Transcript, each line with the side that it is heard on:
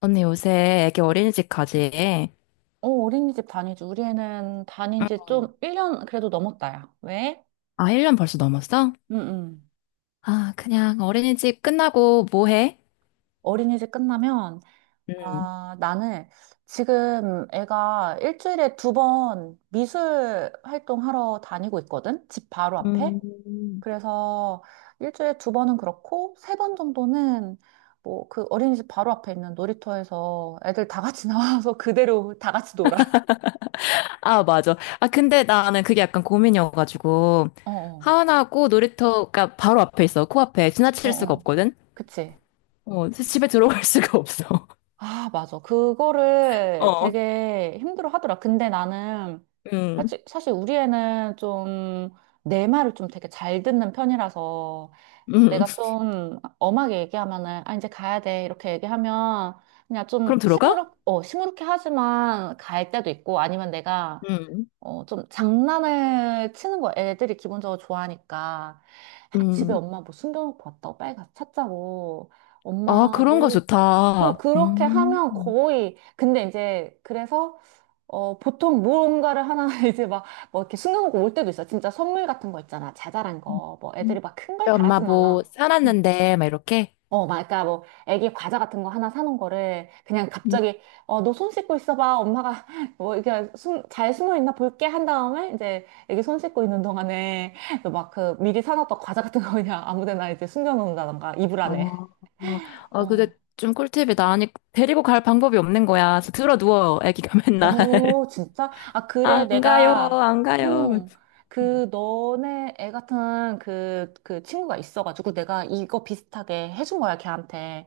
left: 언니 요새 애기 어린이집 가지?
right: 어, 어린이집 다니지. 우리 애는 다닌 지
left: 응.
right: 좀 1년 그래도 넘었다, 야. 왜?
left: 아, 1년 벌써 넘었어?
right: 응, 응.
left: 아, 그냥 어린이집 끝나고 뭐 해?
right: 어린이집 끝나면,
left: 음.
right: 아, 나는 지금 애가 일주일에 두 번 미술 활동하러 다니고 있거든? 집 바로 앞에?
left: 음,
right: 그래서 일주일에 두 번은 그렇고, 세 번 정도는 뭐 그 어린이집 바로 앞에 있는 놀이터에서 애들 다 같이 나와서 그대로 다 같이 놀아.
left: 아, 맞아. 아, 근데 나는 그게 약간 고민이어가지고,
right: 어, 어,
left: 하원하고 놀이터가 바로 앞에 있어. 코앞에.
right: 어,
left: 지나칠 수가
right: 어.
left: 없거든?
right: 그치?
left: 어, 그래서 집에 들어갈 수가 없어.
right: 아, 맞아. 그거를
left: 어,
right: 되게 힘들어 하더라. 근데 나는
left: 음,
right: 사실, 우리 애는 좀 내 말을 좀 되게 잘 듣는 편이라서
left: 음.
right: 내가 좀 엄하게 얘기하면은 아, 이제 가야 돼. 이렇게 얘기하면 그냥
left: 그럼
right: 좀
left: 들어가?
right: 시무룩, 어, 시무룩해 하지만 갈 때도 있고 아니면 내가
left: 음,
right: 어, 좀 장난을 치는 거 애들이 기본적으로 좋아하니까 아, 집에
left: 음.
right: 엄마 뭐 숨겨놓고 왔다고 빨리 가서 찾자고
left: 아,
right: 엄마
left: 그런 거
right: 뭐 어,
left: 좋다.
right: 그렇게
left: 음.
right: 하면 거의, 근데 이제, 그래서, 어, 보통 무언가를 하나 이제 막, 뭐 이렇게 숨겨놓고 올 때도 있어. 진짜 선물 같은 거 있잖아. 자잘한 거. 뭐
left: 음.
right: 애들이 막 큰 걸
left: 엄마
right: 바라진
left: 뭐
right: 않아. 음.
left: 사놨는데, 막 이렇게?
right: 어, 막, 그러니까 뭐, 애기 과자 같은 거 하나 사놓은 거를 그냥
left: 음.
right: 갑자기, 어, 너 손 씻고 있어봐. 엄마가 뭐, 이렇게 숨, 잘 숨어 있나 볼게 한 다음에, 이제, 애기 손 씻고 있는 동안에, 막 그 미리 사놨던 과자 같은 거 그냥 아무 데나 이제 숨겨놓는다던가, 이불 안에.
left: 어, 아, 그게 좀 꿀팁이다. 아니, 데리고 갈 방법이 없는 거야. 그래서 들어 누워, 애기가 맨날.
right: 어, 진짜? 아, 그래,
left: 안 가요,
right: 내가,
left: 안 가요. 막.
right: 응,
left: 음.
right: 그, 너네 애 같은 그 친구가 있어가지고 내가 이거 비슷하게 해준 거야, 걔한테.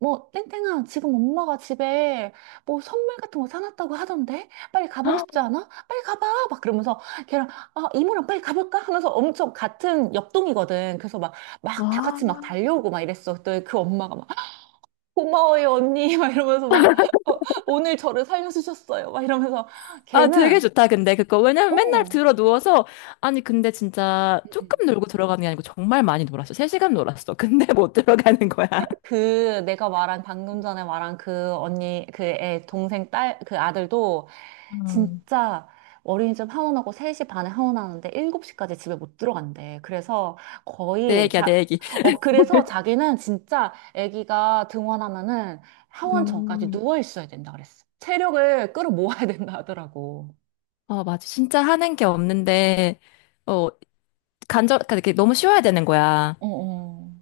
right: 뭐, 땡땡아, 지금 엄마가 집에 뭐 선물 같은 거 사놨다고 하던데? 빨리 가보고 싶지 않아? 빨리 가봐! 막 그러면서 걔랑, 아, 이모랑 빨리 가볼까? 하면서 엄청 같은 옆동이거든. 그래서 막, 막 다
left: 아,
right: 같이 막 달려오고 막 이랬어. 그때 그 엄마가 막 고마워요, 언니. 막 이러면서 막, 어, 오늘 저를 살려주셨어요. 막 이러면서
left: 아, 되게
right: 걔는,
left: 좋다, 근데 그거. 왜냐면 맨날
right: 어,
left: 들어 누워서, 아니, 근데 진짜
right: 음, 음.
left: 조금 놀고 들어가는 게 아니고 정말 많이 놀았어. 3시간 놀았어. 근데 못 들어가는 거야.
right: 그 내가 말한 방금 전에 말한 그 언니 그 애 동생 딸 그 아들도
left: 음.
right: 진짜 어린이집 하원하고 3시 반에 하원하는데 7시까지 집에 못 들어간대. 그래서
left: 내
right: 거의
left: 얘기야, 내
right: 자
left: 얘기.
right: 어, 그래서 자기는 진짜 아기가 등원하면은 하원 전까지
left: 음.
right: 누워 있어야 된다 그랬어. 체력을 끌어모아야 된다 하더라고.
left: 어, 맞아. 진짜 하는 게 없는데, 어, 간절, 그러니까 이렇게 너무 쉬워야 되는 거야.
right: 어, 어.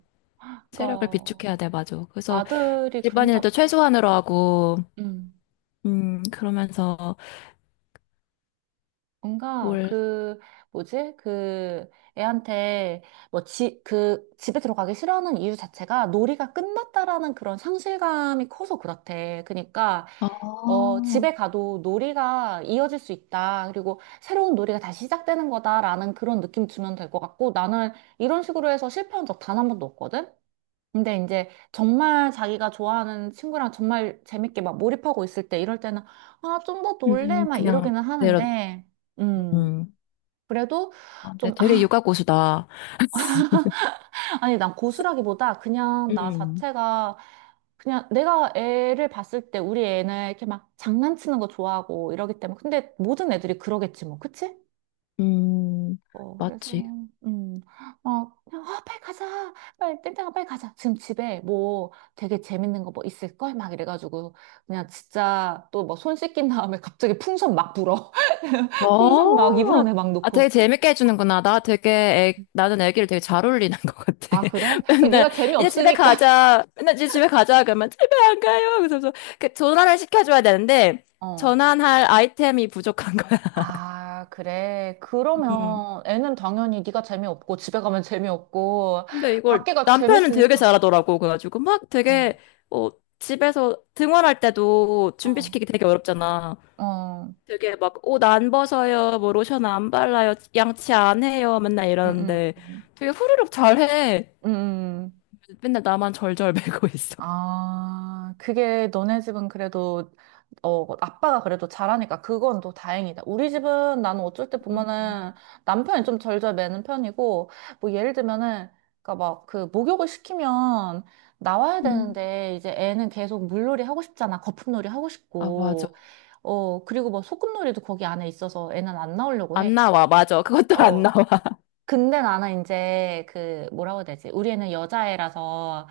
left: 체력을 비축해야
right: 그러니까
left: 돼, 맞아. 그래서
right: 아들이 그런가
left: 집안일도
right: 보다.
left: 최소한으로 하고,
right: 음.
left: 그러면서
right: 뭔가
left: 뭘,
right: 그 뭐지? 그 애한테 뭐 지 그 집에 들어가기 싫어하는 이유 자체가 놀이가 끝났다라는 그런 상실감이 커서 그렇대. 그러니까
left: 아,
right: 어 집에 가도 놀이가 이어질 수 있다. 그리고 새로운 놀이가 다시 시작되는 거다라는 그런 느낌 주면 될 것 같고 나는 이런 식으로 해서 실패한 적 단 한 번도 없거든. 근데 이제 정말 자기가 좋아하는 친구랑 정말 재밌게 막 몰입하고 있을 때 이럴 때는 아, 좀 더 놀래 막
left: 그냥,
right: 이러기는
left: 내려,
right: 하는데 음.
left: 음,
right: 그래도
left: 아, 근데
right: 좀
left: 되게
right: 아,
left: 육아 고수다.
right: 아니 난 고수라기보다 그냥 나
left: 음,
right: 자체가 그냥 내가 애를 봤을 때 우리 애는 이렇게 막 장난치는 거 좋아하고 이러기 때문에 근데 모든 애들이 그러겠지 뭐. 그치?
left: 음,
right: 어, 그래서,
left: 맞지.
right: 음, 막, 그냥, 아, 빨리 가자. 빨리, 땡땡아, 빨리 가자. 지금 집에 뭐 되게 재밌는 거 뭐 있을걸? 막 이래가지고, 그냥 진짜 또 뭐 손 씻긴 다음에 갑자기 풍선 막 불어. 풍선 막 이불
left: 어,
right: 안에 막
left: 아, 되게
right: 넣고.
left: 재밌게 해주는구나. 나 되게, 애, 나는 애기를 되게 잘 어울리는 것 같아.
right: 아, 그래? 아,
left: 맨날,
right: 네가
left: 이제 집에
right: 재미없으니까.
left: 가자. 맨날 이제 집에 가자. 그러면 집에 안 가요. 그래서, 그 전환을 시켜줘야 되는데,
right: 어.
left: 전환할 아이템이 부족한 거야.
right: 아, 그래.
left: 음.
right: 그러면 애는 당연히 네가 재미없고, 집에 가면 재미없고,
left: 근데 이걸
right: 밖에가
left: 남편은 되게
right: 재밌으니까.
left: 잘하더라고. 그래가지고 막
right: 어,
left: 되게 어, 집에서 등원할 때도
right: 어,
left: 준비시키기 되게 어렵잖아.
right: 어,
left: 되게 막 옷 안 벗어요, 뭐 로션 안 발라요, 양치 안 해요, 맨날
right: 음,
left: 이러는데
right: 음,
left: 되게 후루룩 잘해.
right: 음.
left: 맨날 나만 절절매고 있어.
right: 아, 그게 너네 집은 그래도, 어, 뭐 아빠가 그래도 잘하니까 그건 또 다행이다. 우리 집은 나는 어쩔 때 보면은 남편이 좀 절절매는 편이고, 뭐 예를 들면은, 그니까 막 그 목욕을 시키면 나와야
left: 음.
right: 되는데, 이제 애는 계속 물놀이 하고 싶잖아. 거품놀이 하고
left: 아, 맞아.
right: 싶고, 어, 그리고 뭐 소꿉놀이도 거기 안에 있어서 애는 안 나오려고
left: 안
right: 해.
left: 나와, 맞아. 그것도 안
right: 어.
left: 나와.
right: 근데 나는 이제 그 뭐라고 해야 되지? 우리는 애 여자애라서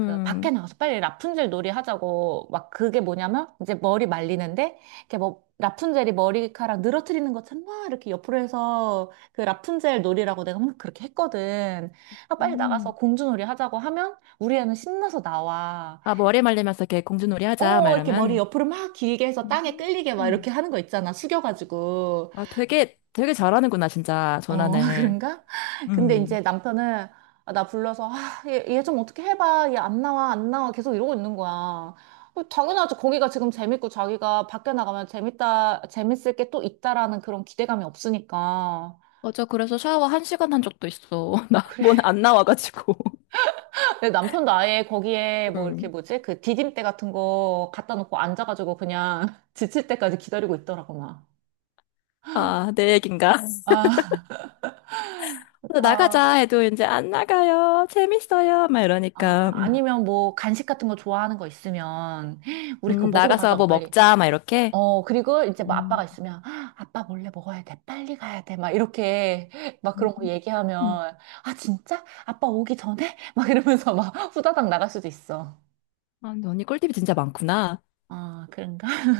right: 그 밖에 나가서 빨리 라푼젤 놀이 하자고 막 그게 뭐냐면 이제 머리 말리는데 이렇게 뭐 라푼젤이 머리카락 늘어뜨리는 것처럼 막 이렇게 옆으로 해서 그 라푼젤 놀이라고 내가 막 그렇게 했거든. 아, 빨리 나가서
left: 음.
right: 공주놀이 하자고 하면 우리 애는 신나서 나와.
left: 아, 머리 말리면서 이렇게 공주놀이 하자, 막
right: 어, 이렇게 머리
left: 이러면.
right: 옆으로 막 길게 해서 땅에 끌리게 막
left: 음.
right: 이렇게 하는 거 있잖아. 숙여가지고.
left: 아, 되게, 되게 잘하는구나, 진짜,
right: 어,
left: 전환을.
right: 그런가? 근데
left: 음.
right: 이제 남편은 아, 나 불러서 아, 얘 좀 어떻게 해봐. 얘 안 나와, 안 나와. 계속 이러고 있는 거야. 어, 당연하지. 거기가 지금 재밌고 자기가 밖에 나가면 재밌다, 재밌을 게 또 있다라는 그런 기대감이 없으니까.
left: 맞아. 그래서 샤워 한 시간 한 적도 있어. 나,
right: 그래.
left: 뭔 안 나와가지고.
right: 내 남편도 아예 거기에 뭐 이렇게
left: 음.
right: 뭐지? 그 디딤대 같은 거 갖다 놓고 앉아가지고 그냥 지칠 때까지 기다리고 있더라고, 막.
left: 아, 내 얘긴가?
right: 아,
left: 그래서
right: 그러니까.
left: 나가자 해도 이제 안 나가요. 재밌어요. 막
right: 아,
left: 이러니까.
right: 아니면 뭐 간식 같은 거 좋아하는 거 있으면 우리 그거 먹으러
left: 나가서
right: 가자고
left: 뭐
right: 빨리.
left: 먹자. 막 이렇게.
right: 어, 그리고 이제 뭐 아빠가
left: 음,
right: 있으면, "아, 아빠 몰래 먹어야 돼. 빨리 가야 돼. 막 이렇게 막
left: 음.
right: 그런 거 얘기하면, 아, 진짜? 아빠 오기 전에? 막 이러면서 막 후다닥 나갈 수도 있어.
left: 아, 근데 언니 꿀팁이 진짜 많구나.
right: 아, 그런가?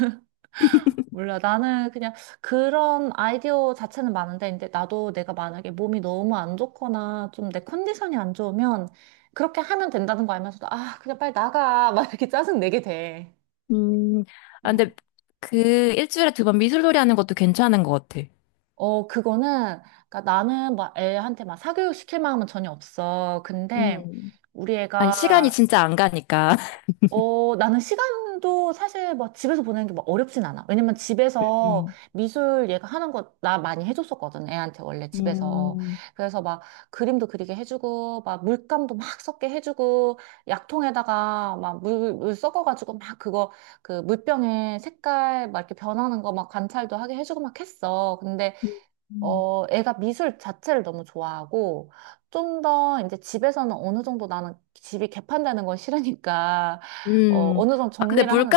right: 몰라. 나는 그냥 그런 아이디어 자체는 많은데, 근데 나도 내가 만약에 몸이 너무 안 좋거나 좀 내 컨디션이 안 좋으면 그렇게 하면 된다는 거 알면서도, 아, 그냥 빨리 나가. 막 이렇게 짜증 내게 돼.
left: 음, 아,
right: 어.
left: 근데 그 일주일에 두 번 미술놀이 하는 것도 괜찮은 것 같아.
right: 어, 그거는, 그러니까 나는 막 애한테 막 사교육 시킬 마음은 전혀 없어. 근데
left: 음.
right: 우리
left: 아니, 시간이
right: 애가,
left: 진짜 안 가니까.
right: 어, 나는 시간도 사실 막 집에서 보내는 게 막 어렵진 않아. 왜냐면 집에서
left: 음.
right: 미술 얘가 하는 거 나 많이 해줬었거든. 애한테 원래 집에서.
left: 음.
right: 그래서 막 그림도 그리게 해주고, 막 물감도 막 섞게 해주고, 약통에다가 막 물 섞어가지고 막 그거, 그 물병에 색깔 막 이렇게 변하는 거 막 관찰도 하게 해주고 막 했어. 근데
left: 음.
right: 어, 애가 미술 자체를 너무 좋아하고, 좀 더 이제 집에서는 어느 정도 나는 집이 개판되는 건 싫으니까, 어,
left: 음.
right: 어느 정도
left: 아, 근데
right: 정리를 하는,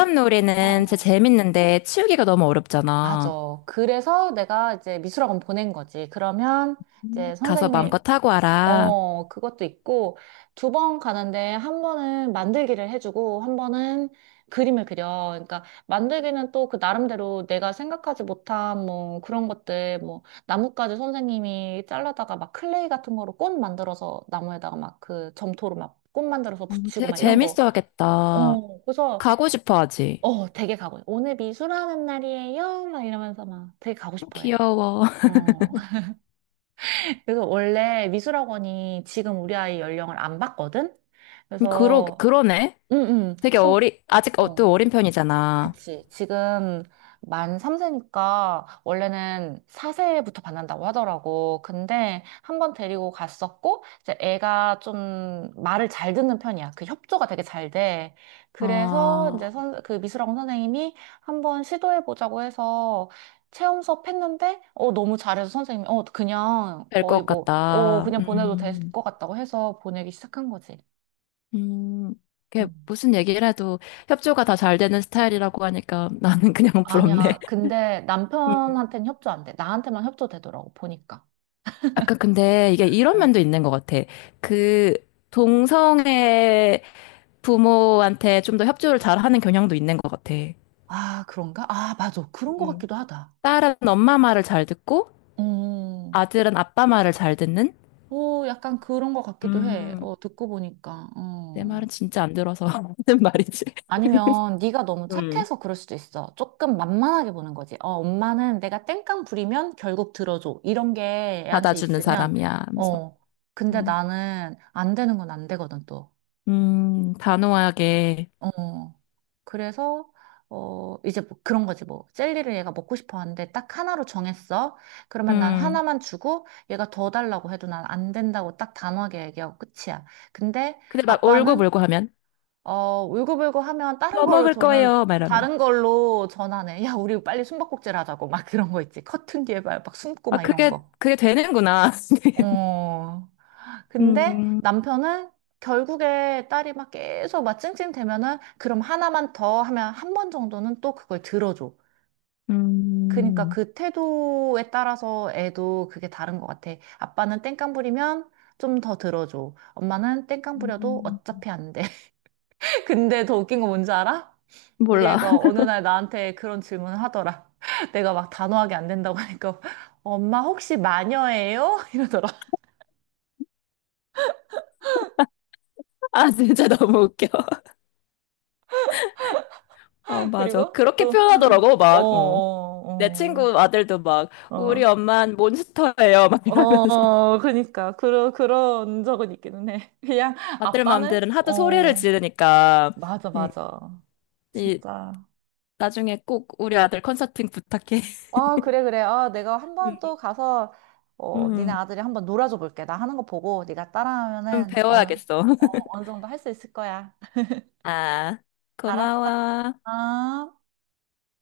right: 어,
left: 진짜
right: 어.
left: 재밌는데 치우기가 너무 어렵잖아.
right: 맞아. 그래서 내가 이제 미술학원 보낸 거지. 그러면 이제
left: 가서
right: 선생님이
left: 마음껏 하고 와라.
right: 어, 그것도 있고, 두 번 가는데 한 번은 만들기를 해주고, 한 번은 그림을 그려. 그러니까 만들기는 또 그 나름대로 내가 생각하지 못한 뭐 그런 것들, 뭐 나뭇가지 선생님이 잘라다가 막 클레이 같은 거로 꽃 만들어서 나무에다가 막 그 점토로 막 꽃 만들어서
left: 어,
right: 붙이고
left: 되게
right: 막 이런 거.
left: 재밌어 하겠다.
right: 어, 그래서,
left: 가고 싶어 하지.
right: 어, 되게 가고, 오늘 미술하는 날이에요? 막 이러면서 막 되게 가고 싶어 해.
left: 귀여워.
right: 어. 그래서 원래 미술학원이 지금 우리 아이 연령을 안 받거든?
left: 그러,
right: 그래서,
left: 그러네.
right: 응, 응.
left: 되게
right: 좀,
left: 어리, 아직 어,
right: 어,
left: 또 어린 편이잖아.
right: 그치. 지금 만 3세니까 원래는 4세부터 받는다고 하더라고. 근데 한번 데리고 갔었고, 이제 애가 좀 말을 잘 듣는 편이야. 그 협조가 되게 잘 돼. 그래서 이제
left: 아,
right: 선, 그 미술학원 선생님이 한번 시도해보자고 해서 체험 수업 했는데, 어, 너무 잘해서 선생님이, 어, 그냥
left: 될
right: 거의
left: 것
right: 뭐, 어,
left: 같다.
right: 그냥 보내도 될 것 같다고 해서 보내기 시작한 거지.
left: 음. 이게
right: 음.
left: 무슨 얘기를 해도 협조가 다 잘 되는 스타일이라고 하니까 나는 그냥 부럽네.
right: 아니야. 근데
left: 음.
right: 남편한테는 협조 안 돼. 나한테만 협조되더라고, 보니까.
left: 아까 근데 이게 이런
right: 어.
left: 면도 있는 것 같아. 그 동성애 부모한테 좀 더 협조를 잘하는 경향도 있는 것 같아.
right: 아, 그런가? 아, 맞아. 그런 것
left: 음.
right: 같기도 하다.
left: 딸은 엄마 말을 잘 듣고
right: 음,
left: 아들은 아빠 말을 잘 듣는?
right: 오, 약간 그런 것 같기도 해.
left: 음,
right: 어, 듣고 보니까.
left: 내
right: 어.
left: 말은 진짜 안 들어서 하는 말이지.
right: 아니면 네가 너무
left: 음.
right: 착해서 그럴 수도 있어. 조금 만만하게 보는 거지. 어, 엄마는 내가 땡깡 부리면 결국 들어줘. 이런 게 애한테
left: 받아주는
right: 있으면,
left: 사람이야 하면서.
right: 어, 근데
left: 음,
right: 나는 안 되는 건 안 되거든, 또.
left: 단호하게.
right: 어. 그래서 어 이제 뭐 그런 거지 뭐 젤리를 얘가 먹고 싶어 하는데 딱 하나로 정했어. 그러면 난
left: 음.
right: 하나만 주고 얘가 더 달라고 해도 난 안 된다고 딱 단호하게 얘기하고 끝이야. 근데
left: 근데 막
right: 아빠는
left: 울고불고 하면
right: 어 울고불고 하면 다른
left: 더
right: 걸로
left: 먹을
right: 저는
left: 거예요 말하면.
right: 다른 걸로 전환해. 야, 우리 빨리 숨바꼭질 하자고 막 그런 거 있지. 커튼 뒤에 막, 막 숨고
left: 아
right: 막 이런
left: 그게
right: 거.
left: 그게 되는구나.
right: 어. 근데
left: 음,
right: 남편은 결국에 딸이 막 계속 막 찡찡대면은 그럼 하나만 더 하면 한 번 정도는 또 그걸 들어줘. 그러니까
left: 음.
right: 그 태도에 따라서 애도 그게 다른 것 같아. 아빠는 땡깡 부리면 좀 더 들어줘. 엄마는 땡깡 부려도
left: 음,
right: 어차피 안 돼. 근데 더 웃긴 거 뭔지 알아? 우리
left: 몰라.
right: 애가 어느 날 나한테 그런 질문을 하더라. 내가 막 단호하게 안 된다고 하니까 엄마 혹시 마녀예요? 이러더라.
left: 아, 진짜 너무 웃겨. 어, 맞아.
right: 그리고
left: 그렇게
right: 또
left: 표현하더라고,
right: 어,
left: 막. 어. 내
right: 어, 어.
left: 친구 아들도 막, 우리
right: 어,
left: 엄만 몬스터예요. 막 이러면서.
right: 어, 그니까, 그러, 그런 적은 있기는 해. 그냥,
left: 아들
right: 아빠는?
left: 맘들은 하도 소리를
right: 어,
left: 지르니까,
right: 맞아,
left: 음,
right: 맞아.
left: 이,
right: 진짜.
left: 나중에 꼭 우리 아들 컨설팅 부탁해.
right: 아, 그래, 그래. 아, 내가 한
left: 음,
right: 번 또 가서, 어, 니네
left: 음,
right: 아들이 한번 놀아줘 볼게. 나 하는 거 보고, 네가
left: 좀
right: 따라하면은, 어느,
left: 배워야겠어.
right: 어, 어느 정도 할 수 있을 거야.
left: 아,
right: 알았어.
left: 고마워.
right: 아.